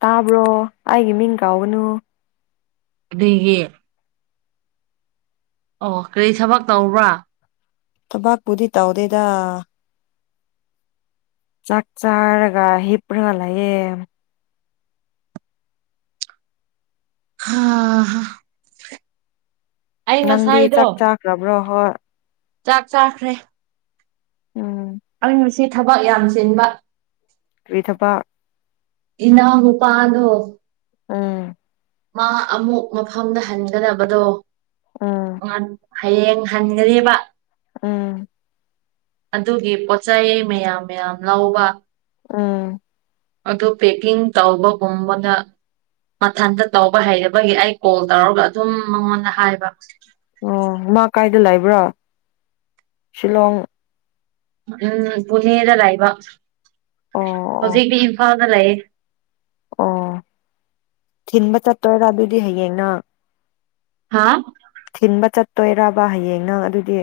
ꯇꯥꯕ꯭ꯔꯣ ꯑꯩꯒꯤ ꯃꯤꯡ ꯀꯥꯎꯒꯅꯨ ꯑꯗꯒꯤ ꯑꯣ ꯀꯔꯤ ꯊꯕꯛ ꯇꯧꯕ꯭ꯔꯥ ꯇꯕꯥꯥꯛ ꯀꯗꯤꯠꯇ ꯍꯗꯦꯗ ꯆꯥꯛ ꯆꯔꯒ ꯍꯤꯞꯄꯔꯒꯂꯌꯦ ꯑꯥ ꯅꯪꯗꯤ ꯆꯥꯛ ꯆꯥꯈ꯭ꯔꯕ꯭ꯔꯣ ꯍꯣꯏ ꯆꯥꯛ ꯆꯥꯈ꯭ꯔꯦ ꯎꯝ ꯑꯩ ꯉ ꯃꯁꯤ ꯊꯕꯛ ꯌꯥꯝ ꯆꯤꯟꯕ ꯀꯔꯤꯊꯄꯥ ꯏꯅ ꯎꯄꯥꯗꯣ ꯑꯝ ꯃꯥ ꯑꯃꯨꯛ ꯃꯐꯝꯗ ꯍꯟꯒꯅꯕꯗꯣ ꯎꯝ ꯍꯌꯦꯡ ꯍꯟꯒꯅꯦꯕ ꯎꯝ ꯑꯗꯨꯒꯤ ꯄꯣꯠꯆ ꯆꯩ ꯃꯌꯥꯝ ꯃꯌꯥꯝ ꯂꯧꯕ ꯑꯥ ꯑꯗꯨꯣ ꯄꯦꯛꯀꯤꯡ ꯇꯧꯕꯒꯨꯝꯝꯕꯅ ꯃꯊꯟꯇ ꯇꯧꯕ ꯍꯩꯅꯅꯕꯒꯤ ꯑꯩ ꯀꯣꯜ ꯇꯧꯔꯒ ꯑꯗꯨꯝ ꯃꯉꯣꯟꯗ ꯍꯥꯏꯕ ꯑꯣ ꯃꯥ ꯀꯥꯏꯗ ꯂꯩꯕ꯭ꯔꯥ ꯁꯤꯂꯣꯡ ꯎꯝ ꯄꯨꯅꯦꯗ ꯂꯥꯛꯕ ꯑꯣ ꯑꯣ ꯍꯧꯖꯤꯛꯇꯤ ꯏꯝꯐꯥꯜ ꯂꯩ ꯑꯣ ꯊꯤꯟꯕ ꯆꯠꯇꯣꯏꯔꯥ ꯑꯗꯨꯗꯤ ꯍꯌꯦꯡꯅꯪ ꯍꯥꯥ ꯊꯤꯟꯕ ꯆꯠꯇꯣꯏꯔꯕ ꯍꯌꯦꯡ ꯅꯪ ꯑꯗꯨꯗꯤ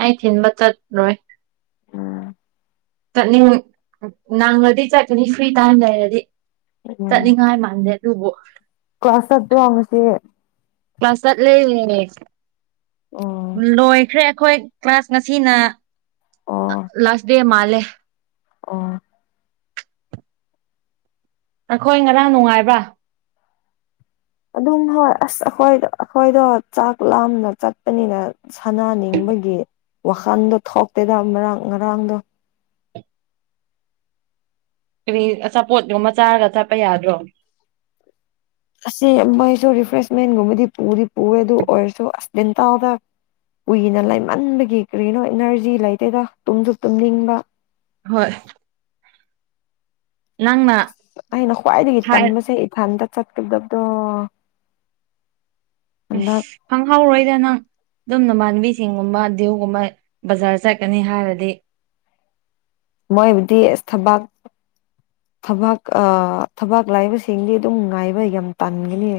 ꯑꯩ ꯊꯤꯟꯕ ꯆꯠꯅꯣꯏ ꯎꯝ ꯠꯅꯤꯡ ꯅꯪꯉꯗꯤ ꯆꯠꯀꯅꯤ ꯐ꯭ꯔꯤ ꯇꯥꯏꯝ ꯂꯩꯔꯗꯤ ꯆꯠꯅꯤꯡꯉꯥꯏ ꯃꯥꯟꯗꯦ ꯑꯗꯨꯕꯨꯣ ꯀ꯭ꯂꯥꯁꯠꯇ ꯋꯥꯉꯁꯦ ꯃꯥ ꯆꯠꯂꯦꯦ ꯑꯣ ꯂꯣꯏꯈ꯭ꯔꯦ ꯑꯩꯈꯣꯏ ꯀ꯭ꯂꯥꯁ ꯉꯁꯤꯅ ꯑꯣ ꯂꯥꯁ ꯗꯦ ꯃꯥꯜꯂꯦ ꯑꯣ ꯅꯈꯣꯏ ꯉꯔꯥꯡ ꯅꯨꯡꯉꯥꯏꯕ꯭ꯔꯥ ꯑꯗꯨꯝ ꯍꯣꯏ ꯑꯁ ꯑꯩꯈꯣꯏ ꯑꯩꯈꯣꯏꯗꯣ ꯆꯥꯛ ꯂꯥꯝꯅ ꯆꯠꯄꯅꯤꯅ ꯁꯥꯟꯅꯅꯤꯡꯕ ꯑꯩꯈꯣꯏꯒꯤ ꯋꯥꯈꯜꯗꯣ ꯊꯣꯛꯇꯦꯗ ꯃꯔꯥꯡ ꯉꯔꯥꯡꯗꯣ ꯀꯔꯤ ꯑꯆꯥꯄꯣꯠ ꯌꯣꯃ ꯆꯥꯔꯒ ꯆꯠꯄ ꯌꯥꯗ꯭ꯔꯣ ꯑꯁꯤ ꯃꯣꯏꯁꯨ ꯔꯤꯐ꯭ꯔꯦꯁꯃꯦꯟꯨ ꯒꯨꯝꯃꯗꯤ ꯄꯨꯔꯤ ꯄꯨꯔꯦ ꯑꯗꯨ ꯑꯣꯏꯔꯁꯨꯣ ꯑꯁꯟ ꯇꯗ ꯀꯨꯏꯅ ꯂꯩꯃꯟꯕꯒꯤ ꯀꯔꯤꯅꯣ ꯏꯅꯔꯖꯤ ꯂꯩꯇꯦꯗ ꯇꯨꯝꯁꯨ ꯇꯨꯝꯅꯤꯡꯕ ꯍꯣꯏ ꯅꯪꯅ ꯑꯁ ꯑꯩꯅ ꯈ꯭ꯋꯥꯏꯗꯒꯤ ꯍꯥꯏ ꯑꯁ ꯇꯟꯕꯁꯦ ꯏꯐꯥꯟꯗ ꯆꯠꯀꯗꯕꯗꯣ ꯍꯟꯗꯛ ꯑꯁ ꯈꯪꯍꯧꯔꯣꯏꯗ ꯅꯪ ꯑꯗꯨꯝ ꯅꯃꯥꯟꯕꯤꯁꯤꯡꯒꯨꯝꯕ ꯗꯤ꯭ꯌꯎꯒꯨꯝꯕ ꯕꯖꯥꯔ ꯆꯠꯀꯅꯤ ꯍꯥꯏꯔꯗꯤ ꯃꯣꯏꯕꯨꯗꯤ ꯏꯁ ꯊꯕꯥꯛ ꯊꯕꯥꯛ ꯑ ꯊꯕꯥꯛ ꯂꯥꯏꯕꯁꯤꯡꯗꯤ ꯑꯗꯨꯝ ꯉꯥꯏꯕ ꯌꯥꯝ ꯇꯟꯒꯅꯤ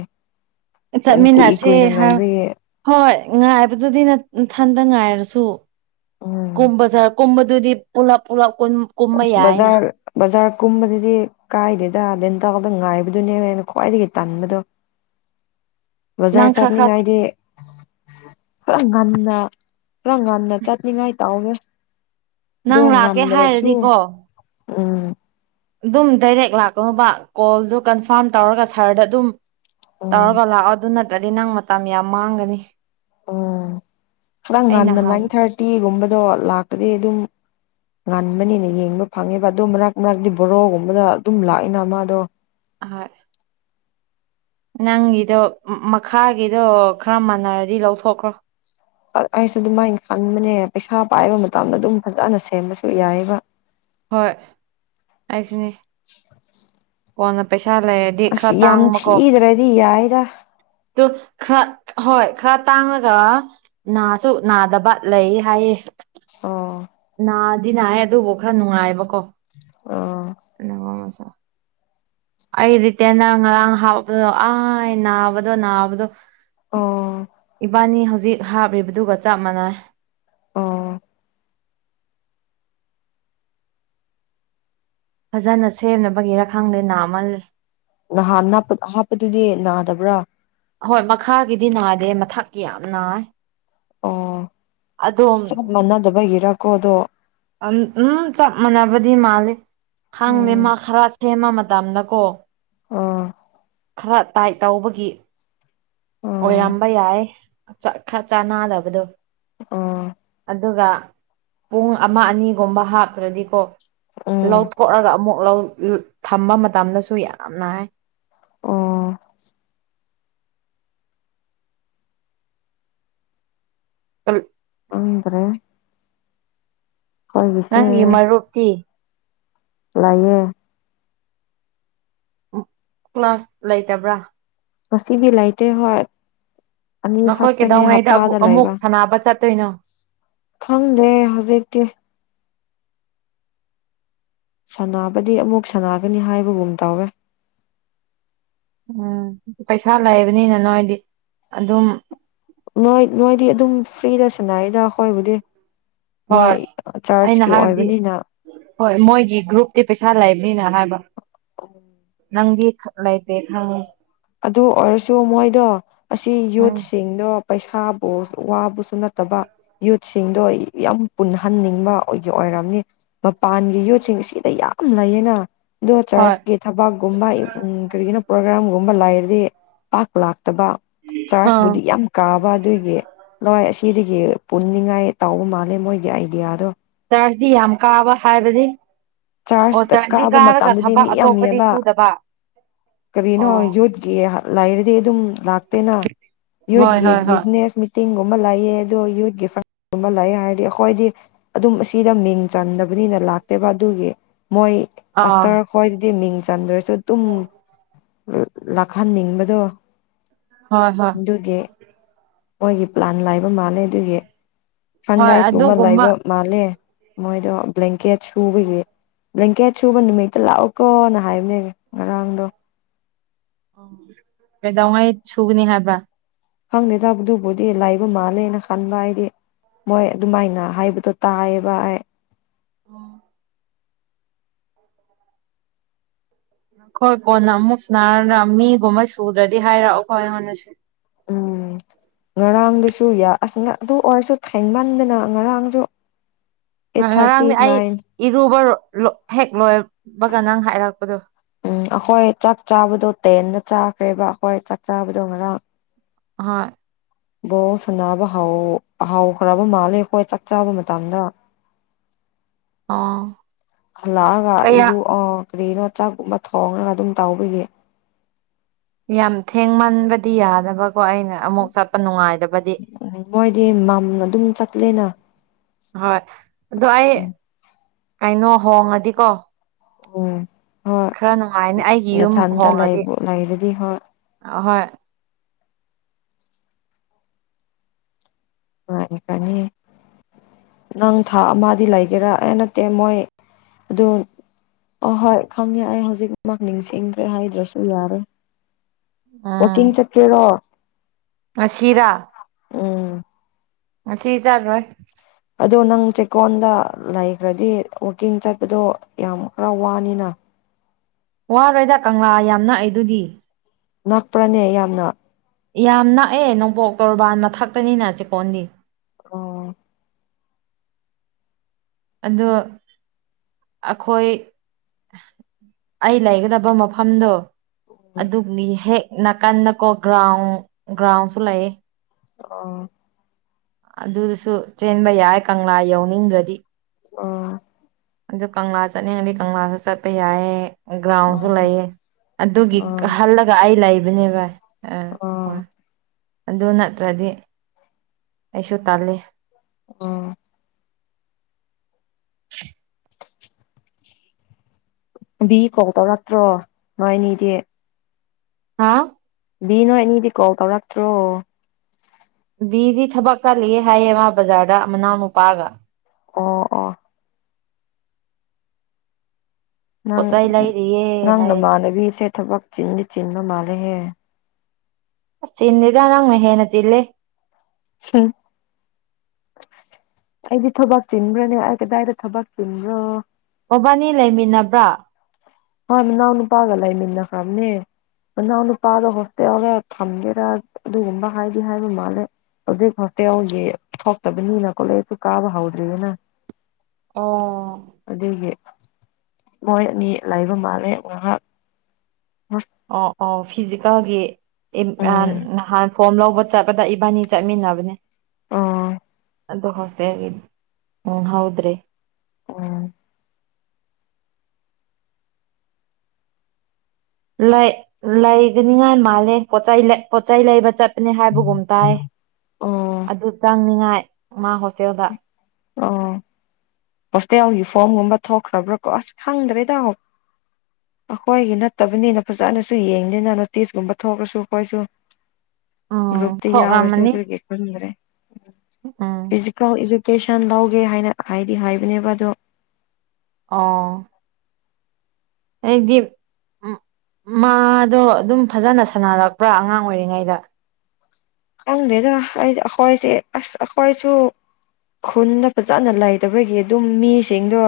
ꯌꯥꯝ ꯀꯨꯏ ꯆꯠꯃꯤꯟꯅꯁꯦ ꯀꯨꯏꯅ ꯍꯥ ꯉꯥꯏꯕꯒꯤ ꯍꯣꯏ ꯉꯥꯏꯕꯗꯨꯗꯤ ꯏꯊꯟꯗ ꯉꯥꯏꯔꯁꯨ ꯎꯝ ꯀꯨꯝꯕꯖꯥꯔ ꯀꯨꯝꯕꯗꯨꯗꯤ ꯄꯨꯂꯞ ꯄꯨꯂꯞ ꯀꯨꯝꯕ ꯑꯁ ꯌꯥꯏꯅ ꯕꯖꯥꯔ ꯕꯖꯥꯔ ꯀꯨꯝꯕꯕꯁꯤꯗꯤ ꯀꯥꯏꯗꯦꯗ ꯗꯦꯟ ꯇꯥꯎꯗ ꯉꯥꯏꯕꯗꯨꯅꯦ ꯑꯩꯅ ꯈ꯭ꯋꯥꯏꯗꯒꯤ ꯇꯟꯕꯗꯣ ꯅꯪ ꯕꯖꯥꯔ ꯈꯔ ꯈꯔ ꯆꯠꯅꯤꯡꯉꯥꯏꯗꯤ ꯈꯔ ꯉꯟꯅ ꯄꯨꯔ ꯉꯟꯅ ꯆꯠꯅꯤꯡꯉꯥꯏ ꯇꯥꯎꯒꯦ ꯅꯪ ꯂꯥꯛꯀꯦ ꯍꯥꯏꯔꯗꯤꯀꯣ ꯎꯝ ꯑꯗꯨꯝ ꯗꯥꯏꯔꯦꯛ ꯂꯥꯛꯑꯣꯕ ꯀꯣꯜꯗꯨ ꯀꯟꯐꯥꯔꯝ ꯇꯧꯔꯒ ꯁꯥꯔꯗ ꯑꯗꯨꯝ ꯎꯝ ꯇꯧꯔꯒ ꯂꯥꯛꯑꯣ ꯑꯗꯨ ꯅꯠꯇ꯭ꯔꯗꯤ ꯅꯪ ꯃꯇꯝ ꯌꯥꯝ ꯃꯥꯡꯒꯅꯤ ꯑꯣ ꯈꯔ ꯑꯩ ꯉꯟꯅ ꯅꯍꯥꯟ ꯅꯥꯏꯟ ꯊꯥꯔꯇꯤꯒꯨꯝꯕꯗꯣ ꯂꯥꯛꯄꯗꯤ ꯑꯗꯨꯝ ꯉꯟꯕꯅꯤꯅ ꯌꯦꯡꯕ ꯐꯪꯉꯦꯕ ꯑꯗꯣ ꯃꯔꯛ ꯃꯔꯛꯇꯤ ꯕꯣꯔꯣꯒꯨꯝꯕꯗ ꯑꯗꯨꯝ ꯂꯥꯛꯏꯅ ꯃꯥꯗꯣ ꯍꯣꯏ ꯅꯪꯒꯤꯗꯣ ꯃꯈꯥꯒꯤꯗꯣ ꯈꯔ ꯃꯥꯟꯅꯔꯗꯤ ꯂꯧꯊꯣꯛꯈ꯭ꯔꯣ ꯑꯩꯁꯨ ꯑꯗꯨꯃꯥꯏꯅ ꯈꯟꯕꯅꯦ ꯄꯩꯁꯥ ꯄꯥꯏꯕ ꯃꯇꯝꯗ ꯑꯗꯨꯝ ꯐꯖꯅ ꯁꯦꯝꯕꯁꯨ ꯌꯥꯏꯌꯦꯕ ꯍꯣꯏ ꯑꯩꯁꯤꯅꯦ ꯀꯣꯟꯅ ꯄꯩꯁ ꯁꯥ ꯂꯩꯔꯗꯤ ꯑꯁ ꯈꯔ ꯌꯥꯝ ꯇꯥꯡꯕꯀꯣ ꯊꯤꯗ꯭ꯔꯗꯤ ꯌꯥꯏꯗ ꯑꯗꯨ ꯈꯔ ꯍꯣꯏ ꯈꯔ ꯇꯥꯡꯉꯒ ꯅꯥꯁꯨ ꯅꯥꯗꯕ ꯂꯩ ꯍꯥꯏꯌꯦ ꯑꯣ ꯑꯗꯨꯅ ꯍꯥꯏ ꯑꯗꯨꯕꯨ ꯈꯔ ꯅꯨꯡꯉꯥꯏꯕꯀꯣ ꯑꯣ ꯑꯩ ꯔꯤꯇꯦꯟꯅ ꯉꯔꯥꯡ ꯍꯥꯎꯄꯗꯣ ꯑ ꯅꯥꯕꯗꯣ ꯅꯥꯕꯗꯣ ꯑꯣ ꯖꯤꯛ ꯍꯥꯞꯂꯤꯗꯨꯒ ꯆꯞ ꯃꯥꯟꯅꯩ ꯑꯣ ꯐꯖꯅ ꯁꯦꯝꯅꯕꯒꯤꯔꯥ ꯈꯪꯗꯦ ꯅꯥꯃꯜꯂꯤ ꯅꯍꯥꯟ ꯅꯞꯄ ꯍꯥꯞꯄꯗꯨꯗꯤ ꯅꯥꯗꯕ꯭ꯔꯥ ꯊꯛꯏ ꯌꯥꯝ ꯅꯥꯏ ꯑꯣ ꯑꯗꯣꯝ ꯆꯞ ꯃꯥꯟꯅꯗꯕꯒꯤꯔꯀꯣ ꯑꯗꯣ ꯎꯝ ꯆꯞ ꯃꯥꯟꯅꯕꯗꯤ ꯃꯥꯜꯂꯤ ꯈꯪꯗꯦ ꯎꯝ ꯃꯥ ꯈꯔ ꯁꯦꯝꯃ ꯃꯇꯝꯅꯀꯣ ꯑꯣ ꯈꯔ ꯇꯥꯏꯠ ꯇꯧꯕꯒꯤ ꯑꯣ ꯑꯣꯏꯔꯝꯕ ꯌꯥꯏ ꯆ ꯈꯔ ꯆꯥꯟꯅꯗꯕꯗꯣ ꯑ ꯑꯗꯨꯒ ꯄꯨꯡ ꯑꯃ ꯑꯅꯤꯒꯨꯝꯕ ꯍꯥꯞꯇ꯭ꯔꯗꯤꯀꯣ ꯎꯝ ꯂꯧꯊꯣꯛꯔꯒ ꯑꯃꯨꯛ ꯊꯝꯕ ꯃꯇꯝꯗꯁꯨ ꯌꯥꯝꯅ ꯅꯥꯏ ꯑꯣ ꯑꯜ ꯕꯔꯣ ꯅꯪꯒꯤ ꯃꯔꯨꯞꯇꯤ ꯂꯩꯑꯌꯦ ꯀ꯭ꯂꯥꯁ ꯂꯩꯇꯕ꯭ꯔꯥ ꯉꯁꯤꯕꯤ ꯂꯥꯏꯇ ꯍ ꯑ ꯅꯈꯣꯏ ꯍꯞꯇꯥꯅꯦ ꯀꯩꯗꯧꯉꯩꯗ ꯍꯥꯞꯇꯥ ꯑꯕꯨ ꯑꯗ ꯑꯃꯨꯛ ꯂꯩꯑꯕ ꯁꯥꯟꯅꯕ ꯆꯠꯇꯣꯏꯅꯣ ꯈꯪꯗꯦ ꯍꯧꯖꯤꯛꯛꯇꯀꯤ ꯁꯕꯗꯤ ꯑꯃꯨꯛ ꯁꯥꯟꯅꯒꯅꯤ ꯍꯥꯏꯕꯒꯨꯝ ꯇꯧꯋꯦ ꯎꯝ ꯄꯩꯁꯥ ꯂꯩꯕꯅꯤꯅ ꯅꯣꯏꯗꯤ ꯑꯗꯨꯝ ꯅꯣꯏ ꯅꯣꯏꯗꯤ ꯑꯗꯨꯝ ꯐ꯭ꯔꯤꯗ ꯁꯥꯟꯅꯩꯗ ꯍꯣꯏꯕꯨꯗꯤ ꯃꯣꯏ ꯍꯣꯏ ꯑꯩꯅ ꯆꯔꯆꯀꯤ ꯍꯥꯏꯕꯗꯤ ꯑꯣꯏꯕꯅꯤꯅ ꯍꯣꯏ ꯃꯣꯏꯒꯤ ꯒ꯭ꯔꯨꯞꯇꯤ ꯄꯩꯁꯥ ꯂꯩꯕꯅꯤꯅ ꯍꯥꯏꯕ ꯅꯪꯗꯤ ꯂꯥꯏꯇꯦ ꯎ ꯑꯗꯨ ꯑꯣꯏꯔꯁꯨ ꯃꯣꯏꯗꯣ ꯑꯁꯤ ꯎꯝ ꯌꯨꯠꯁꯤꯡꯗꯣ ꯄꯩꯁꯥꯕꯨ ꯋꯥꯕꯨꯁꯨ ꯅꯠꯇꯕ ꯌꯨꯠꯁꯤꯡꯗꯣ ꯌꯥꯝ ꯄꯨꯟꯍꯟꯅꯤꯡꯕꯒꯤ ꯑꯣꯏ ꯝꯅꯤ ꯃꯄꯥꯟꯒꯤ ꯌꯣꯠꯁꯤꯡ ꯁꯤꯗ ꯌꯥꯝ ꯂꯩꯌꯦꯅ ꯑꯗꯣ ꯍꯣꯏ ꯆꯥꯔꯆꯀꯤ ꯊꯕꯛꯀꯨꯝꯕ ꯀꯔꯤꯒꯤꯅꯣ ꯄ꯭ꯔꯣꯒ꯭ꯔꯥꯝꯒꯨꯝꯕ ꯂꯩꯥꯏꯔꯗꯤ ꯄꯥꯛꯄ ꯂꯥꯛ ꯐꯠꯇꯕ ꯑꯥ ꯆꯥꯔꯖꯕꯨꯨꯗꯤ ꯌꯥꯝ ꯀꯥꯕ ꯑꯗꯨꯒꯤ ꯂꯋꯥꯏ ꯑꯁꯤ ꯁꯤꯗꯒꯤ ꯄꯨꯟꯅꯤꯡꯉꯥꯏ ꯇꯥꯎꯕ ꯃꯥꯜꯂꯦ ꯃꯣꯏꯒꯤ ꯑꯥꯏꯗꯤꯌꯥꯗꯣ ꯔꯗꯤ ꯌꯥꯝ ꯀꯥꯕ ꯍꯥꯏꯕꯗꯤ ꯑꯣ ꯆꯥꯔꯖꯇ ꯆꯔꯗꯤ ꯀꯥꯕ ꯀꯥꯔꯒ ꯃꯇꯝꯗꯗꯤ ꯊꯕꯛ ꯃꯤ ꯑꯇꯣꯞꯄꯗꯤ ꯌꯥꯝꯃꯦꯕ ꯁꯨꯗꯕ ꯀꯔꯤꯅꯣ ꯑꯣ ꯌꯣꯠꯦ ꯂꯥꯏꯔꯗꯤ ꯑꯗꯨꯝ ꯂꯥꯛꯇꯦꯅ ꯌ ꯍꯣꯏ ꯍꯣꯏ ꯍꯣꯏ ꯕꯤꯅꯦꯁ ꯃꯤꯇꯤꯡ ꯂꯑ ꯑ ꯌꯨꯠ ꯂꯑꯦ ꯍꯥꯏꯔꯗꯤ ꯑꯩꯈꯣꯏꯗꯤ ꯑꯗꯨꯝ ꯑꯁꯤꯗ ꯃꯤꯡ ꯆꯟꯗꯕꯅꯤꯅ ꯂꯥꯛꯇꯦꯕ ꯑꯗꯨꯒꯤ ꯃꯣꯏ ꯑꯥ ꯑꯁꯇꯔ ꯈꯣꯏꯗꯗꯤ ꯃꯤꯡ ꯆꯟꯗ꯭ꯔꯁꯨ ꯑꯗꯨꯝ ꯂꯥꯛꯍꯟꯅꯤꯡꯕꯗꯣ ꯍꯣꯏ ꯍꯣꯏ ꯑꯗꯨꯒꯤ ꯃꯣꯏꯒꯤ ꯄ꯭ꯂꯥꯟ ꯂꯥꯏꯕ ꯃꯥꯜꯂꯦ ꯑꯗꯨꯒꯤ ꯐꯟ ꯍꯣꯏ ꯔꯥꯏꯁꯀꯨꯝꯕ ꯑꯗꯨꯒꯨꯝꯕ ꯂꯩꯕ ꯃꯥꯜꯂꯦ ꯃꯣꯏꯗꯣ ꯕ꯭ꯂꯦꯡꯀꯦꯠ ꯁꯨꯕꯒꯤ ꯂꯦꯡꯀꯦꯠ ꯁꯨꯕ ꯅꯨꯃꯤꯠꯇ ꯂꯥꯛꯑꯣꯀꯣꯅ ꯍꯥꯏꯕꯅꯦ ꯉꯔꯥꯡꯗꯣ ꯎ ꯀꯩꯗꯧꯉꯩ ꯁꯨꯒꯅꯤ ꯍꯥꯏꯕ꯭ꯔꯥ ꯈꯪꯗꯦ ꯇꯕꯗꯨꯕꯨꯗꯤ ꯂꯥꯏꯕ ꯃꯥꯜꯂꯦꯅ ꯈꯟꯕ ꯍꯥꯏꯗꯤ ꯃꯣꯏ ꯑꯗꯨꯃꯥꯏꯅ ꯍꯥꯏꯕꯗꯣ ꯇꯥꯏꯌꯦꯕ ꯑꯣ ꯑꯩꯈꯣꯏ ꯀꯣꯟꯅ ꯑꯃꯨꯛ ꯁ ꯅꯥꯔꯒ ꯃꯤꯒꯨꯝꯕ ꯁꯨꯗ꯭ꯔꯗꯤ ꯍꯥꯏꯔꯛꯑꯣꯈꯣ ꯑꯩꯉꯣꯟꯗꯁꯨ [unintelligible] ꯎꯝ ꯉꯔꯥꯡꯗꯨꯁꯨ ꯌꯥ ꯑꯁ ꯑꯗꯨ ꯑꯣꯏꯔꯁꯨ ꯊꯦꯡꯃꯟꯗꯅ ꯉꯔꯥꯡꯁꯨ ꯑꯩꯠ ꯊꯥꯔꯇꯤ ꯉꯔꯥꯡꯗꯤ ꯑꯩ ꯅꯥꯏꯟ ꯏꯔꯨꯕ ꯍꯦꯛ ꯂꯣꯏꯕꯒ ꯅꯪ ꯍꯥꯏꯔꯛꯄꯗꯣ ꯎꯝ ꯑꯩꯈꯣꯏ ꯆꯥꯛ ꯆꯥꯕꯗꯣ ꯇꯦꯟꯗ ꯆꯥꯈ꯭ꯔꯦꯕ ꯑꯩꯈꯣꯏ ꯆꯥꯛ ꯆꯥꯕꯗꯣ ꯉꯔꯥꯡ ꯍꯣꯏ ꯕꯣ ꯁꯅꯥꯕꯥꯎꯍꯥꯎ ꯈ꯭ꯔꯕ ꯃꯥꯜꯂꯦ ꯑꯩꯈꯣꯏ ꯆꯥꯛ ꯆꯥꯕ ꯃꯇꯝꯗ [unintelligible] ꯑꯣ ꯑꯂꯒ ꯀꯌꯥ ꯏꯗꯨ ꯑ ꯀꯀ꯭ꯔꯤꯅꯣ ꯆꯥꯛꯀꯨꯝꯕ ꯊꯣꯡꯉꯒ ꯑꯗꯨꯝ ꯇꯧꯕꯕꯒꯤ ꯌꯥꯝ ꯊꯦꯡꯃꯟꯕꯗꯤ ꯌꯥꯗꯕ ꯀꯣ ꯑꯩꯅ ꯑꯃꯨꯛ ꯆꯠꯄ ꯅꯨꯡꯉꯥꯏꯗꯕꯗꯤ ꯎꯝ ꯃꯣꯏꯗꯤ ꯃꯝꯅ ꯑꯗꯨꯝ ꯆꯠꯂꯦꯅ ꯍꯣꯏ ꯑꯣ ꯑꯩ ꯀꯩꯅꯣ ꯍꯣꯡꯉꯗꯤꯀꯣ ꯎꯝ ꯍꯣꯏ [unintelligible] ꯈꯔ ꯅꯨꯡꯉꯥꯏꯅꯤ ꯑꯩꯒꯤ ꯌꯨꯝ ꯅꯊꯟꯇ ꯍꯣꯡꯉꯗꯤ ꯂꯩꯕꯨ ꯂꯩꯔꯗꯤ ꯍꯣꯏ ꯑꯍꯣꯏ ꯍ ꯀꯅꯤ ꯅꯪ ꯊꯥ ꯑꯃꯗꯤ ꯂꯩꯒꯦꯔꯥ ꯑꯦ ꯅꯠꯇꯦ ꯃꯣꯏ ꯑꯗꯨ ꯑꯍꯣꯏ ꯈꯪꯉꯦ ꯑꯩ ꯍꯧꯖꯤꯛꯃꯛ ꯅꯤꯡꯁꯤꯡꯈ꯭ꯔꯦ ꯍꯥꯏꯗ꯭ꯔꯁꯨ ꯌꯥꯔꯦ ꯋꯥꯀꯤꯡ ꯆꯠꯀꯦꯔꯣ ꯑꯁꯤꯔꯥ ꯎꯝ ꯑ ꯀ ꯆꯜꯔꯣ ꯑꯗꯣ ꯅꯪ ꯆꯦꯛꯀꯣꯟꯗ ꯂꯩꯈ꯭ꯔꯗꯤ ꯋꯥꯛꯀꯤꯡ ꯆꯠꯄꯗꯣ ꯌꯥꯝ ꯈꯔ ꯋꯥꯅꯤꯅ ꯋꯥꯔꯣꯏꯗ ꯀꯪꯂꯥ ꯌꯥꯝꯅ ꯑꯩꯗꯨꯗꯤ ꯅꯛꯄ꯭ꯔꯥꯅꯦ ꯌꯥꯝꯅ ꯌꯥꯝ ꯅꯥꯛꯑꯦ ꯅꯣꯡꯄꯣꯛ ꯇꯣꯔꯕꯥꯟ ꯃꯊꯛꯇꯅꯤꯅ ꯆꯤꯀꯣꯟꯗꯤ ꯑꯣ ꯑꯗꯣ ꯑꯩꯈꯣꯏ ꯑꯩ ꯂꯩꯒꯗꯕ ꯃꯐꯝꯗꯣ ꯎꯝ ꯑꯗꯨꯕꯨꯅꯤ ꯍꯦꯛ ꯅꯥꯀꯟꯗꯀꯣ ꯒ꯭ꯔꯥꯎꯟ ꯒ꯭ꯔꯥꯎꯟꯁꯨ ꯂꯩ ꯑ ꯑꯗꯨꯗꯨꯁꯨ ꯆꯦꯟꯕ ꯌꯥꯏ ꯀꯪꯂꯥ ꯌꯥꯎꯅꯤꯡꯗ꯭ꯔꯗꯤ ꯑꯣ ꯑꯗꯨ ꯀꯪꯂꯥ ꯆꯠꯅꯤꯡꯉꯗꯤ ꯀꯪꯂꯥꯁꯨ ꯆꯠꯄ ꯌꯥꯏꯌꯦ ꯒ꯭ꯔꯥꯎꯟꯁꯨ ꯂꯩꯌꯦ ꯑꯗꯨꯒꯤ ꯑꯣ ꯑꯣ ꯍꯜꯂꯒ ꯑꯩ ꯂꯩꯕꯅꯦ ꯚꯥꯏ ꯑ ꯑꯣ ꯍꯣꯏ ꯑꯗꯨ ꯅꯠꯇ꯭ꯔꯗꯤ ꯑꯩꯁꯨꯣ ꯇꯦ ꯑꯣ [unintelligible] ꯕꯤ ꯀꯣꯜ ꯇꯧꯔꯛꯇ꯭ꯔꯣ ꯃꯥꯏꯅꯤꯗ‌ꯦ ꯍꯥꯥ ꯕꯤ ꯅꯣꯏ ꯑꯅꯤꯗꯤ ꯀꯣꯜ ꯇꯧꯔꯛꯇ꯭ꯔꯣ ꯕꯤꯗꯤ ꯊꯕꯛ ꯆꯠꯂꯤꯌꯦ ꯍꯥꯏꯌꯦ ꯃꯥ ꯕꯖꯥꯔꯗ ꯃꯅꯥꯎ ꯅꯨꯄꯥꯒ ꯑꯣ ꯑꯣ ꯅꯪ ꯄꯣꯠꯆꯩ ꯂꯩꯔꯤꯌꯦ ꯅꯪ ꯍꯥꯏꯌꯦ ꯅꯃꯥꯟꯅꯕꯤꯁꯦ ꯊꯕꯛ ꯆꯤꯟꯗꯤ ꯆꯤꯟꯕ ꯃꯥꯜꯂꯦꯍꯦ ꯑꯁ ꯆꯤꯟꯗꯦꯗ ꯅꯪꯅ ꯍꯦꯟꯅ ꯆꯤꯜꯂꯦ ꯍꯝ ꯑꯩꯗꯤ ꯊꯕꯛ ꯆꯤꯟꯕ꯭ꯔꯅꯦ ꯑꯩ ꯀꯗꯥꯏꯗ ꯊꯕꯛ ꯆꯤꯟꯕ꯭ꯔꯣ ꯃꯕꯥꯅꯤ ꯂꯩꯃꯤꯟꯅꯕ꯭ꯔꯥ ꯍꯥꯎ ꯅꯅꯥꯎ ꯅꯨꯄꯥꯒ ꯂꯩꯏ ꯃꯤꯟꯅ ꯈꯝꯅ‌ꯦ ꯅꯅꯎ ꯅꯨꯄꯥꯗꯣ ꯍꯣꯁꯇ‌ꯦꯜꯗ ꯊꯝꯒꯦꯔꯥ ꯑꯗꯨꯒꯨꯝꯕ ꯍꯥꯏꯗꯤ ꯍꯥꯏꯕ ꯃꯥꯜꯂꯦ ꯍꯧꯖꯤꯛ ꯍꫭꯁꯇ‌ꯦꯜꯒꯤ ꯊꯣꯛꯇꯕꯅꯤꯅ ꯀꯣꯂꯦꯁꯨ ꯀꯥꯕ ꯍꯧꯗ꯭ꯔꯤꯌꯦꯅ ꯑꯣ ꯑꯗꯨꯏꯒꯤ ꯃꯣꯏ ꯑꯅꯤ ꯂꯩꯕ ꯃꯥꯜꯂꯦ ꯉꯍꯥꯛ ꯑꯣ ꯑꯣ ꯐꯤꯖꯤꯀꯦꯜꯒꯤ ꯐꯝꯄꯔꯟ ꯎꯝ ꯅꯍꯥꯟ ꯐꯣꯝ ꯂꯧꯕ ꯆꯠꯒꯗ ꯏꯕꯥꯅꯤ ꯆꯠꯃꯤꯟꯅꯕꯅꯦ ꯑꫭ ꯑꯗꯣ ꯍꫭꯁꯇ‌ꯦꯜꯒꯤ‌ ꯅꯪꯍꯧꯗꯔ‌ꯦ ꯎꯝ ꯂꯩ ꯂꯩꯒꯅꯤꯉꯥꯏ ꯃꯥꯜꯂꯦꯠ ꯄꯣꯠꯆꯩꯏ ꯂꯩ ꯄꫭꯠꯆꯩꯏ ꯂꯩꯕ ꯆꯠꯄ ꯅꯤ ꯍꯥꯏꯕꯒꯨꯝ ꯇꯥꯏ ꯑꯣ ꯑꯗꯨ ꯆꯪꯅꯤꯉꯥꯏ ꯃꯥ ꯍꯣꯁꯇꯦꯜꯗ [inaudible] ꯑꯣ ꯍꯣꯁꯇꯦꯜꯒꯤ ꯐꯣꯝꯒꯨꯝꯕ ꯊꯣꯛꯈ꯭ꯔꯕ꯭ꯔꯥ ꯀꯣ ꯑꯁ ꯈꯪꯗ꯭ꯔ‌ꯦꯗꯥ ꯑꯩꯈꯣꯏꯒꯤ ꯅꯠꯇꯕꯅꯤꯅ ꯐꯖꯅꯁꯨ ꯌꯦꯡꯗꯤꯅ ꯅꯣꯇꯤꯁꯀꯨꯝꯕ ꯊꯣꯛ꯭ꯔꯁꯨ ꯄꯔꯁꯨ ꯎꯝ ꯒ꯭ꯔꯨꯞꯇ ꯌꯥꯎꯔꯁꯨ ꯊꯣꯛꯂꯝꯃꯅꯤ ꯑꯗꯨꯒꯤ ꯄꯨꯟꯗ꯭ꯔꯦ ꯎꯝ ꯐꯤꯖꯤꯀꯜ ꯏꯖꯨ ꯏꯁꯦꯟ ꯕꯧꯒꯦ ꯍꯥꯏꯅ ꯍꯥꯏꯗꯤ ꯍꯥꯏꯕꯅꯦꯕ ꯑꯗꯣ ꯑ ꯑꯩꯗꯤ ꯎꯝ ꯑꯝ ꯃꯥꯗꯣ ꯑꯗꯨꯝ ꯐꯖꯅ ꯁꯥꯟꯅꯔꯛꯄ꯭ꯔꯥ ꯑꯉꯥꯡ ꯑꯣꯏꯔꯤꯉꯩꯗ ꯍꯪꯗꯦꯗ ꯑꯩ ꯑꯩꯈꫭꯏꯁꯤ ꯑꯁꯈꫭꯏꯁꯨ ꯈꯨꯟꯗ ꯐꯖꯅ ꯂꯩꯇꯕꯒꯤ ꯑꯗꯨꯝ ꯃꯤꯁꯤꯡꯗꯣ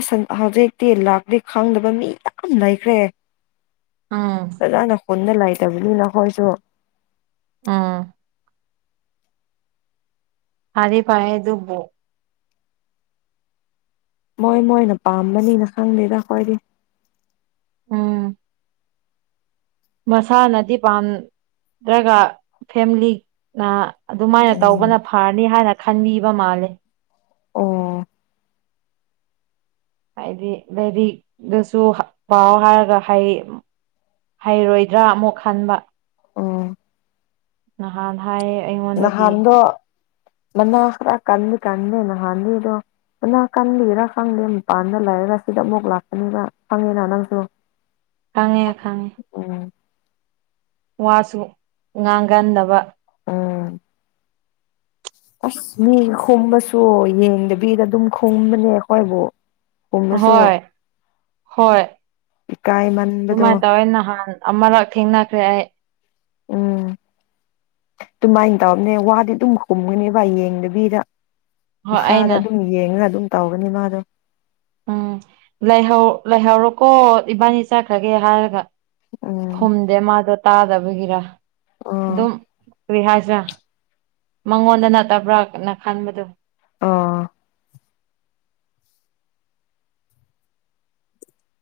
ꯑꯁ ꯍꯧꯖꯤꯛꯇꯤ ꯂꯥꯛꯅ‌ꯦ ꯈꯪꯗꯕ ꯃꯤ ꯌꯥꯝ ꯂꯩꯈ꯭ꯔꯦ ꯎꯝ ꯑꯗꯥꯅ ꯀꯨꯟꯅ ꯂꯥꯛꯇꯕꯅꯤꯅ ꯈꯣꯏꯁꯨ ꯑꯝ ꯐꯥꯗꯤ ꯐꯥꯏ ꯑꯗꯨꯕꯣ ꯃꯣꯏ ꯃꯣꯏꯅ ꯄꯥꯝꯕꯅꯤꯅ ꯈꯪꯗꯦꯗ ꯑꯩꯈꯣꯏꯗꯤ ꯎꯝ ꯃꯁꯥꯅꯗꯤ ꯄꯥꯝꯗ꯭ꯔꯒ ꯐꯦꯝꯂꯤꯅ ꯑꯗꯨꯃꯥꯏꯅ ꯎꯝ ꯇꯧꯕꯅ ꯐꯔꯅꯤ ꯍꯥꯏꯅ ꯈꯟꯕꯤꯕ ꯃꯥꯜꯂꯦ ꯑꯣ ꯍꯥꯏꯗꯤ ꯂꯥꯏꯔꯤꯛꯗꯁꯨ ꯄꯥꯎ ꯍꯥꯏꯔꯒ ꯍꯥꯏꯌ‌ꯦ ꯍꯩꯔꯣꯏꯗ꯭ꯔꯥ ꯑꯃꯨꯛ ꯈꯟꯕ ꯑꯣ ꯅꯍꯥꯟ ꯍꯥꯏꯌꯦ ꯑꯩꯉꯣꯟꯗꯗꯤ ꯉꯟꯅ ꯈꯔ ꯀꯟꯅꯤ ꯀꯟꯗꯦꯅ ꯅꯍꯥꯟꯗꯤꯗꯣ ꯅꯀꯟꯗꯩꫪ ꯈꯪꯗꯦ ꯃꯤꯄꯥꯟꯗ ꯂꯩꯔꯒ ꯁꯤꯗ ꯃꯨꯛ ꯂꯥꯛꯄꯅꯤꯕ ꯈꯪꯉꯤꯅ ꯅꯪꯁꯨ ꯈꯪꯉ‌ꯦ ꯈꯪꯉꯦ ꯎꯝ ꯋꯥꯁꯨ ꯉꯥꯡꯒꯟꯗꯕ ꯎꯝ ꯑꯁ ꯃꯤ ꯈꯨꯝꯕꯁꯨ ꯌꯦꯡꯗꯕꯤꯗ ꯑꯗꯨꯝ ꯈꯨꯝꯕꯅꯦ ꯑꯩꯈꯣꯏꯕꯨ ꯈꯨꯝꯕꯁꯨ ꯍꯣꯏ ꯍꯣꯏ ꯏꯀꯥꯏꯃꯟꯕꯗꯣ ꯑꯗꯨꯃꯥꯏꯅ ꯇꯧꯋꯦ ꯅꯍꯥꯟ ꯑꯃꯔꯛ ꯊꯦꯡꯅꯈ꯭ꯔꯦ ꯑꯩ ꯎꯝ ꯑꯗꯨꯃꯥꯏꯅ ꯇꯧꯔꯅꯦ ꯋꯥꯗꯤ ꯑꯗꯨꯝ ꯈꯨꯝꯒꯅꯦꯕꯚ ꯌꯦꯡꯗꯕꯤꯗ ꯍꯣꯏ ꯃꯈꯥꯗ ꯑꯩꯅ ꯑꯗꯨꯝ ꯌꯦꯡꯉꯒ ꯑꯗꯨꯝ ꯇꯧꯒꯅꯤ ꯃꯥꯗꯣ ꯎꯝ ꯂꯩꯍꯧꯔꯣꯀꯣ ꯏꯕꯥꯅꯤ ꯆꯠꯈ꯭ꯔꯒꯦ ꯍꯥꯏꯔꯒ ꯎꯝ ꯈꯨꯝꯗꯦ ꯃꯥꯗꯣ ꯇꯥꯗꯕꯒꯤꯔ ꯑꯣ ꯑꯗꯨꯝ ꯀꯔꯤ ꯍꯥꯏꯁ꯭ꯔꯥ ꯃꯉꯣꯟꯗ ꯅꯠꯇꯕ꯭ꯔꯥꯅ ꯈꯟꯕꯗꯨꯣ ꯑ